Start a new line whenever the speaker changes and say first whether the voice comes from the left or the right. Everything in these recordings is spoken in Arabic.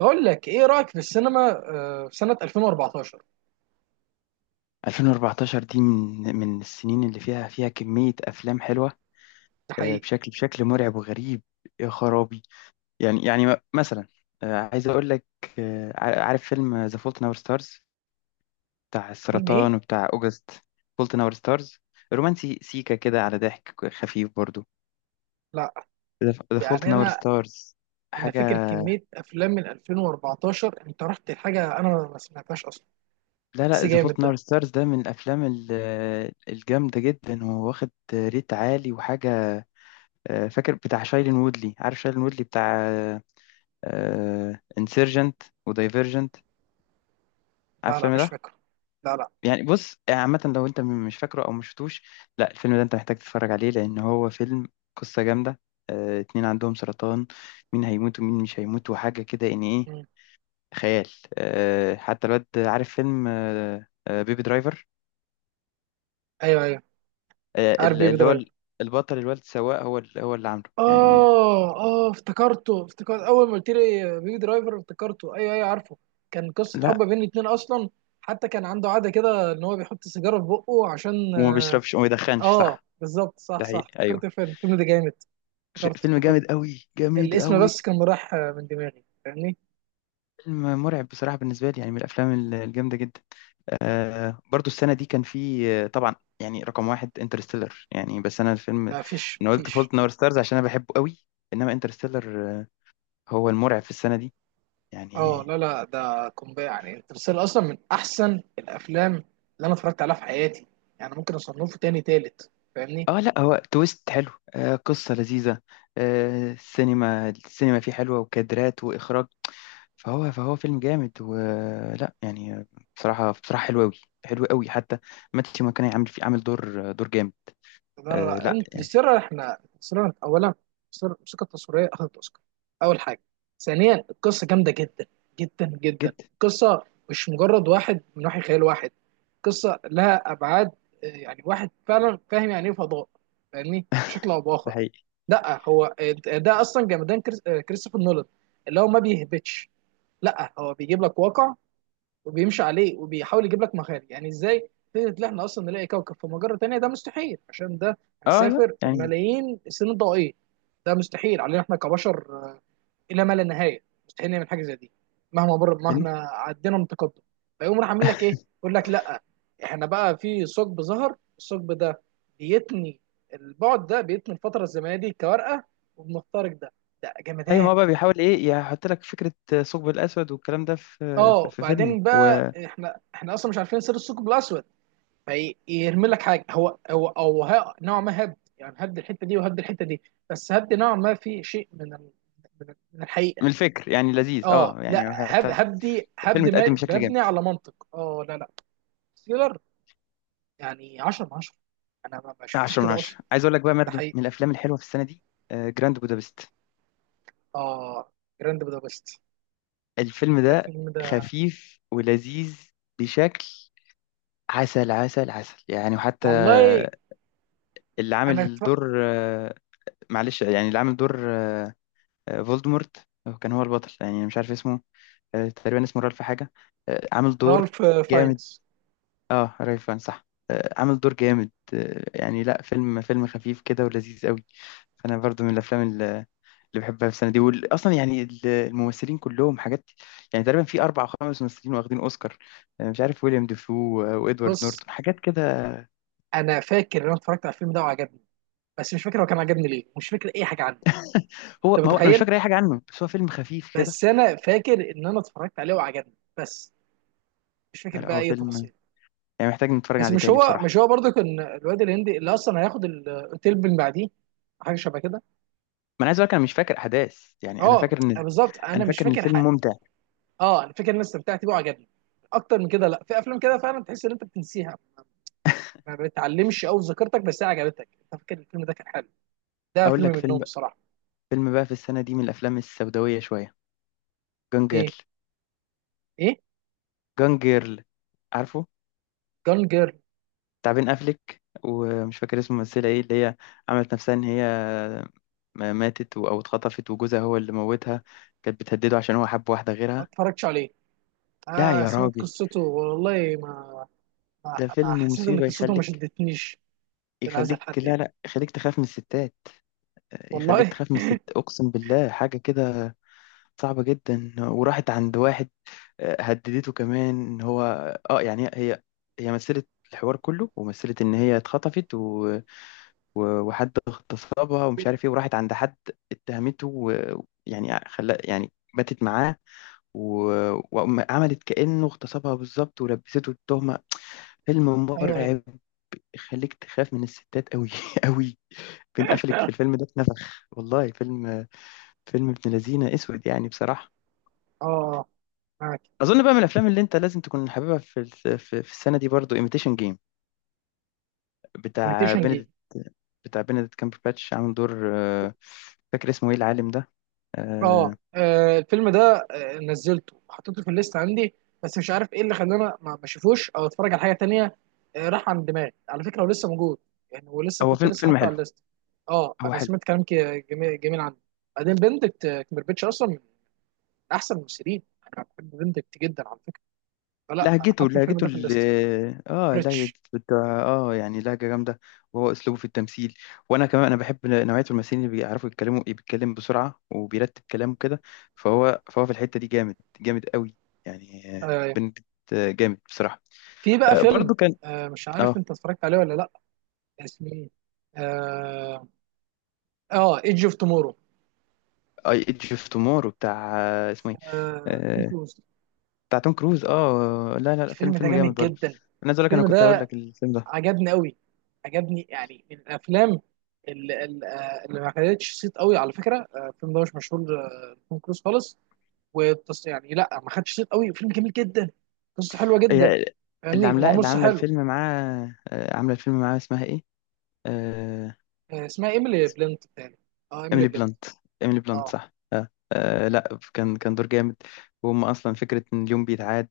right: بقول لك ايه رايك في السينما؟ في سنه 2014.
left: 2014 دي من السنين اللي فيها كمية أفلام حلوة.
right: ده حقيقي.
left: بشكل مرعب وغريب. يا خرابي. يعني مثلا. عايز أقول لك. عارف فيلم ذا فولت ناور ستارز، بتاع
right: فيلم ايه؟
left: السرطان وبتاع أوجست؟ فولت ناور ستارز، رومانسي سيكا كده على ضحك خفيف برضو.
right: لا
left: ذا فولت
right: يعني
left: ناور
right: انا
left: ستارز،
right: انا
left: حاجة.
right: فاكر كميه افلام من 2014، انت رحت لحاجه انا ما سمعتهاش اصلا.
left: لا لا،
right: بس
left: ذا
right: جامد
left: فولت
right: ده.
left: ناور ستارز ده من الأفلام الجامدة جدا، وواخد ريت عالي وحاجة. فاكر بتاع شايلين وودلي؟ عارف شايلين وودلي بتاع انسيرجنت ودايفرجنت؟ عارف
right: لا، لا،
left: الفيلم
right: مش
left: ده؟
right: فاكره. لا، لا.
left: يعني بص، يعني عامة لو انت مش فاكره او مش شفتوش، لا، الفيلم ده انت محتاج تتفرج عليه، لان هو فيلم قصة جامدة. اتنين عندهم سرطان، مين هيموت ومين مش هيموت وحاجة كده يعني ايه.
right: مم.
left: خيال. حتى الواد، عارف فيلم بيبي درايفر؟
right: ايوه، ايوه،
left: آه،
right: عارف
left: ال-
right: بيبي
left: اللي هو
right: درايفر.
left: ال- البطل الواد سواق، هو اللي عامله، يعني.
right: اه، اه، افتكرت اول ما قلت لي بيبي درايفر، افتكرته. ايوه، ايوه، عارفه. كان قصه حب
left: لا،
right: بين الاتنين اصلا. حتى كان عنده عاده كده ان هو بيحط سيجاره في بقه عشان
left: وما بيشربش وما يدخنش،
right: اه
left: صح.
right: بالظبط، صح،
left: ده
right: صح،
left: حقيقي،
right: افتكرت
left: ايوه.
right: الفيلم ده جامد.
left: فيلم
right: افتكرت.
left: جامد قوي، جامد
right: الاسم
left: قوي.
right: بس كان راح من دماغي، فاهمني.
left: فيلم مرعب بصراحة بالنسبة لي، يعني من الأفلام الجامدة جدا. آه، برضو السنة دي كان في، طبعا، يعني رقم واحد انترستيلر. يعني بس أنا الفيلم،
right: لا
left: أنا قلت
right: مفيش.
left: فولت نور ستارز عشان أنا بحبه قوي. إنما انترستيلر، آه، هو المرعب في السنة دي،
right: اه،
left: يعني.
right: لا، لا، ده قنبله يعني. انترستيلر اصلا من احسن الافلام اللي انا اتفرجت عليها في حياتي. يعني ممكن اصنفه تاني تالت، فاهمني.
left: آه لا، هو تويست حلو، آه، قصة لذيذة. آه، السينما فيه حلوة، وكادرات وإخراج. فهو فيلم جامد، ولا يعني. بصراحة، بصراحة حلو قوي. حلو قوي حتى. ماتيو ماكوني عامل فيه، عامل دور جامد.
right: لا، لا،
left: آه
right: لا،
left: لا يعني.
right: انترستيلر. احنا انترستيلر اولا. انترستيلر الموسيقى التصويريه اخذت اوسكار اول حاجه. ثانيا القصه جامده جدا. جدا جدا
left: جدا.
right: القصه. مش مجرد واحد من وحي خيال واحد. قصه لها ابعاد. يعني واحد فعلا فاهم يعني ايه فضاء، فاهمني، بشكل او
left: ده
right: باخر.
left: حقيقي.
right: لا هو ده اصلا جمدان كريستوفر نولان اللي هو ما بيهبطش. لا هو بيجيب لك واقع وبيمشي عليه، وبيحاول يجيب لك مخارج. يعني ازاي فكره ان احنا اصلا نلاقي كوكب في مجره تانيه؟ ده مستحيل، عشان ده
left: اه لا
right: هنسافر
left: يعني.
right: ملايين السنين الضوئيه. ده مستحيل علينا احنا كبشر، الى ما لا نهايه مستحيل نعمل حاجه زي دي مهما مر،
left: إن-
right: مهما عدينا من تقدم. فيقوم راح عامل لك ايه، يقول لك لا، احنا بقى في ثقب، ظهر الثقب ده بيتني، البعد ده بيتني، الفتره الزمنيه دي كورقه، وبنخترق ده. ده
left: ايوه،
right: جمدان.
left: ما هو بقى بيحاول ايه، يحط لك فكره ثقب الاسود والكلام ده في
right: اه،
left: في, في فيلمه
right: وبعدين بقى
left: ومن...
right: احنا اصلا مش عارفين سر الثقب الاسود، فيرمي لك حاجه. هو او نوعا ما هد يعني، هد الحته دي وهد الحته دي. بس هد نوعا ما في شيء من الحقيقه.
left: الفكر يعني لذيذ،
right: اه،
left: اه
right: لا،
left: يعني
right: هد
left: حتى
right: هدي
left: الفيلم
right: هد
left: اتقدم
right: ما-
left: بشكل
right: مبني
left: جامد.
right: على منطق. اه، لا، لا. سيلر يعني 10 من 10. انا ما شفتش
left: 10 من
right: كده اصلا.
left: 10. عايز اقول لك بقى
right: ده
left: مردو
right: حقيقي.
left: من الافلام الحلوه في السنه دي، آه، جراند بودابست.
right: اه، جراند بودابست.
left: الفيلم ده
right: الفيلم ده.
left: خفيف ولذيذ بشكل، عسل عسل عسل يعني. وحتى
right: والله.
left: اللي
right: انا
left: عامل
right: اتف-.
left: دور، آه، معلش، يعني اللي عامل دور آه، فولدمورت، هو كان هو البطل، يعني مش عارف اسمه. آه، تقريبا اسمه رالف حاجة. آه، عامل دور.
right: رالف
left: جامد
right: فاينز.
left: اه، رالف فاهن، صح. آه، عامل دور جامد. آه، يعني لا، فيلم خفيف كده ولذيذ قوي. فأنا برضو من الأفلام اللي بحبها في السنة دي. أصلا يعني الممثلين كلهم حاجات. يعني تقريبا في 4 أو 5 ممثلين واخدين أوسكار. آه، مش عارف، ويليام ديفو وإدوارد
right: بص،
left: نورتون حاجات كده.
right: انا فاكر ان انا اتفرجت على الفيلم ده وعجبني، بس مش فاكر هو كان عجبني ليه. مش فاكر اي حاجه عنه.
left: هو،
right: انت
left: ما هو أنا مش
right: متخيل؟
left: فاكر أي حاجة عنه، بس هو فيلم خفيف كده.
right: بس انا فاكر ان انا اتفرجت عليه وعجبني، بس مش
left: لا
right: فاكر
left: لا،
right: بقى
left: هو
right: اي
left: فيلم
right: تفاصيل.
left: يعني محتاج نتفرج
right: بس
left: عليه تاني بصراحة.
right: مش هو برضه كان الواد الهندي اللي اصلا هياخد الاوتيل من بعديه؟ حاجه شبه كده.
left: ما أنا عايز أقول لك، أنا مش فاكر أحداث، يعني أنا
right: اه،
left: فاكر إن،
right: أنا بالظبط انا
left: أنا
right: مش
left: فاكر إن
right: فاكر
left: الفيلم
right: حاجه.
left: ممتع.
right: اه، انا فاكر ان انا استمتعت بيه وعجبني اكتر من كده. لا، في افلام كده فعلا تحس ان انت بتنسيها. ما بتعلمش قوي ذاكرتك، بس هي عجبتك. انت فاكر الفيلم ده كان حلو. ده
left: أقول
right: فيلم
left: لك فيلم،
right: منهم الصراحه.
left: فيلم بقى في السنة دي من الأفلام السوداوية شوية، جون
right: ايه؟
left: جيرل.
right: ايه؟
left: جون جيرل، عارفه؟
right: جون جيرل.
left: بتاع بين أفليك، ومش فاكر اسم الممثلة ايه، اللي هي عملت نفسها ان هي ماتت او اتخطفت، وجوزها هو اللي موتها، كانت بتهدده عشان هو حب واحدة
right: ما
left: غيرها.
right: اتفرجتش عليه.
left: لا
right: اه،
left: يا
right: سمعت
left: راجل،
right: قصته، والله ما,
left: ده فيلم
right: حسيت ان
left: مصيبة
right: قصته ما
left: يخليك،
right: شدتنيش. لهذا
left: يخليك،
right: الحد
left: لا
right: يعني؟
left: لا، يخليك تخاف من الستات. يخليك
right: والله.
left: تخاف من الست، اقسم بالله حاجة كده صعبة جدا. وراحت عند واحد، آه، هددته كمان ان هو، اه يعني هي مثلت الحوار كله ومثلت ان هي اتخطفت، و... و... وحد اغتصبها ومش عارف ايه، وراحت عند حد اتهمته، ويعني خلا، يعني باتت معاه، و... وعملت كأنه اغتصبها بالظبط، ولبسته التهمة. فيلم
right: ايوه، ايوه.
left: مرعب، يخليك تخاف من الستات قوي قوي. بين قفلك في الفيلم ده اتنفخ، والله فيلم، فيلم ابن لذينة، اسود يعني بصراحة.
right: اه، معاك.
left: اظن بقى من الافلام اللي انت لازم تكون حاببها في في السنه دي، برضو، ايميتيشن جيم، بتاع
right: imitation game.
left: بنديكت، بتاع بنديكت كامبرباتش. عامل دور، آه، فاكر اسمه ايه العالم ده؟ آه،
right: اه، الفيلم ده نزلته، حطيته في الليست عندي، بس مش عارف ايه اللي خلاني ما اشوفوش، او اتفرج على حاجه تانية. راح عن دماغي على فكره، ولسه موجود، يعني ولسه
left: هو
right: كنت
left: فيلم
right: لسه
left: فيلم
right: حاطه
left: حلو.
right: على الليست. اه،
left: هو
right: انا
left: حلو.
right: سمعت كلام جميل جميل عنه. بعدين بندكت كمبربيتش اصلا من احسن الممثلين. انا بحب بندكت جدا على فكره. فلا، انا
left: لهجته
right: حاطط الفيلم
left: لهجته
right: ده في الليست.
left: اه لهجة
right: بريتش.
left: بتاع، اه يعني لهجة جامدة. وهو اسلوبه في التمثيل، وانا كمان انا بحب نوعية الممثلين اللي بيعرفوا يتكلموا، بيتكلم بسرعة وبيرتب كلامه كده. فهو في الحتة دي جامد، جامد قوي، يعني آه،
right: آه،
left: بنديكت، آه، جامد بصراحة.
right: في بقى
left: آه،
right: فيلم،
left: برضو كان...
right: مش عارف
left: اه
right: انت اتفرجت عليه ولا لا، اسمه ايه. اه، ايدج اوف تومورو.
left: اي ايدج اوف تومورو، بتاع آه، اسمه ايه،
right: توم
left: آه،
right: كروز.
left: بتاع توم كروز. اه لا لا لا، فيلم
right: الفيلم ده
left: فيلم جامد
right: جامد
left: برضه.
right: جدا.
left: انا عايز اقول لك، انا
right: الفيلم
left: كنت هقول
right: ده
left: لك الفيلم ده.
right: عجبني قوي. عجبني يعني من الافلام اللي ما خدتش صيت قوي على فكره. الفيلم ده مش مشهور، توم كروز خالص. يعني لا، ما خدش صيت قوي. الفيلم جميل جدا. قصه حلوه جدا،
left: هي اللي
right: فاهمني،
left: عاملاه،
right: ومعمول
left: اللي
right: صح،
left: عامله
right: حلو.
left: الفيلم معاه، آه، عامله الفيلم معاه، اسمها ايه، آه،
right: اسمها ايميلي بلنت. تاني. اه، ايميلي
left: ايميلي
right: بلنت.
left: بلانت. ايميلي بلانت،
right: اه،
left: صح. آه. آه لا، كان دور جامد. وهم اصلا فكره ان اليوم بيتعاد،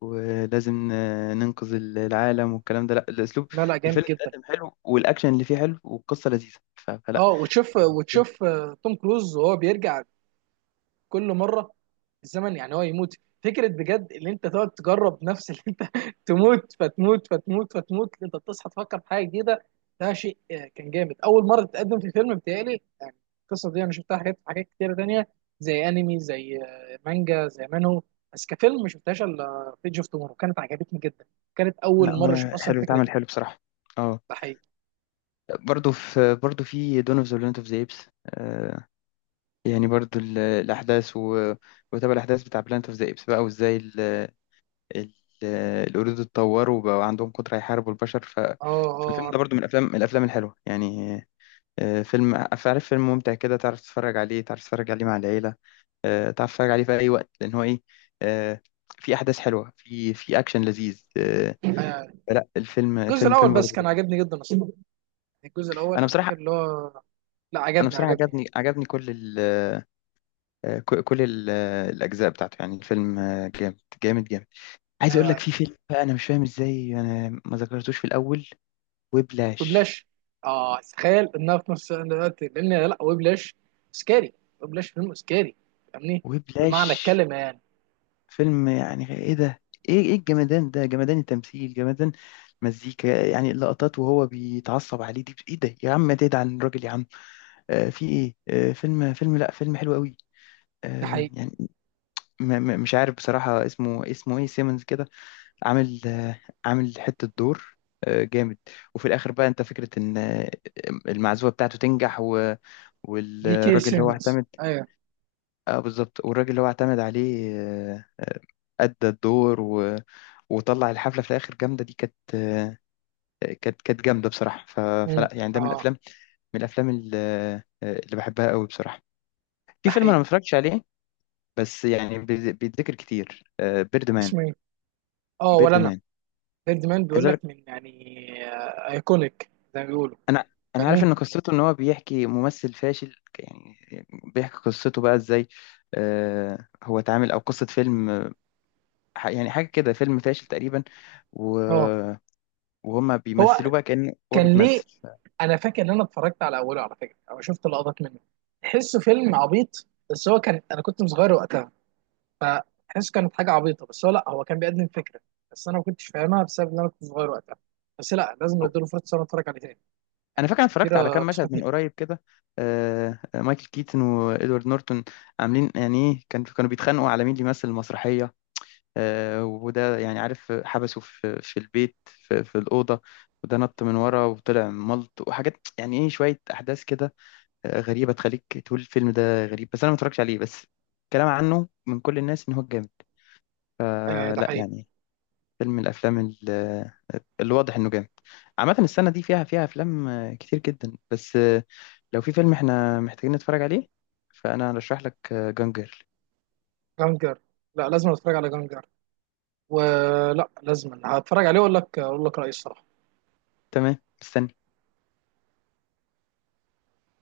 left: ولازم آه، ننقذ العالم والكلام ده. لا، الاسلوب،
right: لا، لا، جامد
left: الفيلم
right: جدا.
left: اتقدم حلو، والاكشن اللي فيه حلو، والقصه لذيذه، ف- فلا
right: اه، وتشوف،
left: يعني الفيلم...
right: وتشوف توم كروز وهو بيرجع كل مره. الزمن يعني هو يموت. فكره بجد، ان انت تقعد تجرب نفس اللي انت تموت، فتموت، فتموت، فتموت، انت بتصحى تفكر في حاجه جديده. ده شيء كان جامد، اول مره تتقدم في فيلم، بتهيألي يعني. القصه دي انا شفتها حاجات، حاجات كتيره تانيه، زي انمي، زي مانجا، زي مانهو. بس كفيلم ما شفتهاش الا في ايدج اوف تومورو. كانت عجبتني جدا. كانت
left: لا
right: اول مره اشوف
left: هو
right: اصلا
left: حلو،
right: الفكره
left: اتعمل
right: دي.
left: حلو بصراحه. اه،
right: ده حقيقي.
left: برضو في، برضو في دون اوف ذا بلانت اوف ذا ايبس. يعني برضو الاحداث وتابع الاحداث بتاع بلانت اوف ذا ايبس بقى، وازاي ال- القرود اتطوروا وبقوا عندهم قدرة يحاربوا البشر. ف...
right: اه.
left: فالفيلم
right: اه،
left: ده برضو من الافلام، من الافلام الحلوه يعني. آه، فيلم عارف، فيلم ممتع كده. تعرف تتفرج عليه، تعرف تتفرج عليه مع العيله. آه، تعرف تتفرج عليه في اي وقت، لان هو ايه، آه، في احداث حلوه، في اكشن لذيذ، آه،
right: آه،
left: لا، الفيلم،
right: الجزء
left: الفيلم
right: الاول
left: فيلم
right: بس
left: برضو
right: كان
left: لذيذ.
right: عجبني جدا اصلا. الجزء الاول
left: انا
right: انا فاكر
left: بصراحه،
right: اللي هو، لا،
left: انا
right: عجبني،
left: بصراحه
right: عجبني
left: عجبني
right: يعني.
left: عجبني كل آه، كل الأجزاء بتاعته. يعني الفيلم آه، جامد جامد جامد. عايز أقول لك
right: ايوه،
left: في فيلم بقى، أنا مش فاهم إزاي أنا ما ذكرتوش في الأول، وبلاش.
right: وبلاش. اه، تخيل انها في نفس الوقت، لان لا، وبلاش. سكاري. وبلاش فيلم سكاري. فاهمني،
left: وبلاش
right: بمعنى الكلمه يعني.
left: فيلم يعني إيه ده، إيه الجمدان ده، جمدان التمثيل، جمدان مزيكا، يعني اللقطات وهو بيتعصب عليه دي إيه ده، يا عم تدعي عن الراجل يا عم. آه، في إيه، آه، فيلم، فيلم، لأ فيلم حلو قوي.
right: ده
left: آه،
right: حقيقي.
left: يعني مش عارف بصراحة، اسمه إيه، سيمنز كده. عامل آه، عامل حتة دور، آه، جامد. وفي الآخر بقى أنت فكرة إن آه، المعزوفة بتاعته تنجح، و...
right: جي كي
left: والراجل اللي هو
right: سيمونز،
left: اعتمد...
right: ايوه.
left: اه بالظبط، والراجل اللي هو اعتمد عليه، آه، أدى الدور، و... وطلع الحفلة في الآخر جامدة. دي كانت آه، كانت جامدة بصراحة. ف...
right: امم.
left: فلا يعني ده من
right: اه،
left: الأفلام، من الأفلام اللي بحبها قوي بصراحة.
right: ده
left: في فيلم أنا
right: حقيقي.
left: ما اتفرجتش عليه، بس يعني بيتذكر كتير، بيرد مان.
right: اسمه ايه؟ اه، ولا
left: بيرد
right: انا.
left: مان.
right: ديد مان، بيقول لك من يعني. ايكونيك زي ما بيقولوا.
left: انا، انا عارف
right: فاهمني.
left: ان قصته، ان هو بيحكي ممثل فاشل، يعني بيحكي قصته بقى ازاي آه، هو اتعامل او قصة فيلم آه، يعني حاجة كده، فيلم فاشل تقريبا، و...
right: اه،
left: وهما
right: هو
left: بيمثلوه بقى كأنه هو
right: كان ليه؟
left: بيتمثل.
right: انا فاكر ان انا اتفرجت على اوله على فكره، او شفت لقطات منه. تحسه فيلم عبيط، بس هو كان انا كنت صغير وقتها، فحس كانت حاجه عبيطه. بس هو لا، هو كان بيقدم فكره، بس انا ما كنتش فاهمها بسبب ان انا كنت صغير وقتها. بس لا، لازم اديله فرصه إن انا اتفرج عليه تاني،
left: انا
right: يعني
left: فاكر أنا
right: ناس
left: اتفرجت على
right: كتيره
left: كام مشهد
right: نصحتني
left: من
right: بيه.
left: قريب كده. آه آه، مايكل كيتن وادوارد نورتون عاملين يعني إيه، كان، كانوا بيتخانقوا على مين اللي يمثل المسرحية، آه، وده يعني عارف حبسه في البيت، في الأوضة، وده نط من ورا وطلع ملط وحاجات يعني ايه، شوية أحداث كده آه، غريبة، تخليك تقول الفيلم ده غريب. بس أنا ما اتفرجتش عليه، بس كلام عنه من كل الناس إن هو جامد.
right: ايوه،
left: آه،
right: ده
left: لا
right: حقيقي.
left: يعني، فيلم من الأفلام اللي واضح إنه جامد. عامة السنة دي فيها أفلام آه، كتير جدا، بس آه، لو في فيلم إحنا محتاجين نتفرج عليه، فأنا أرشح لك جانجر.
right: جانجر. لا، لازم اتفرج على جانجر. ولا لازم هتفرج عليه واقول لك، اقول لك رايي الصراحه.
left: تمام. مستني.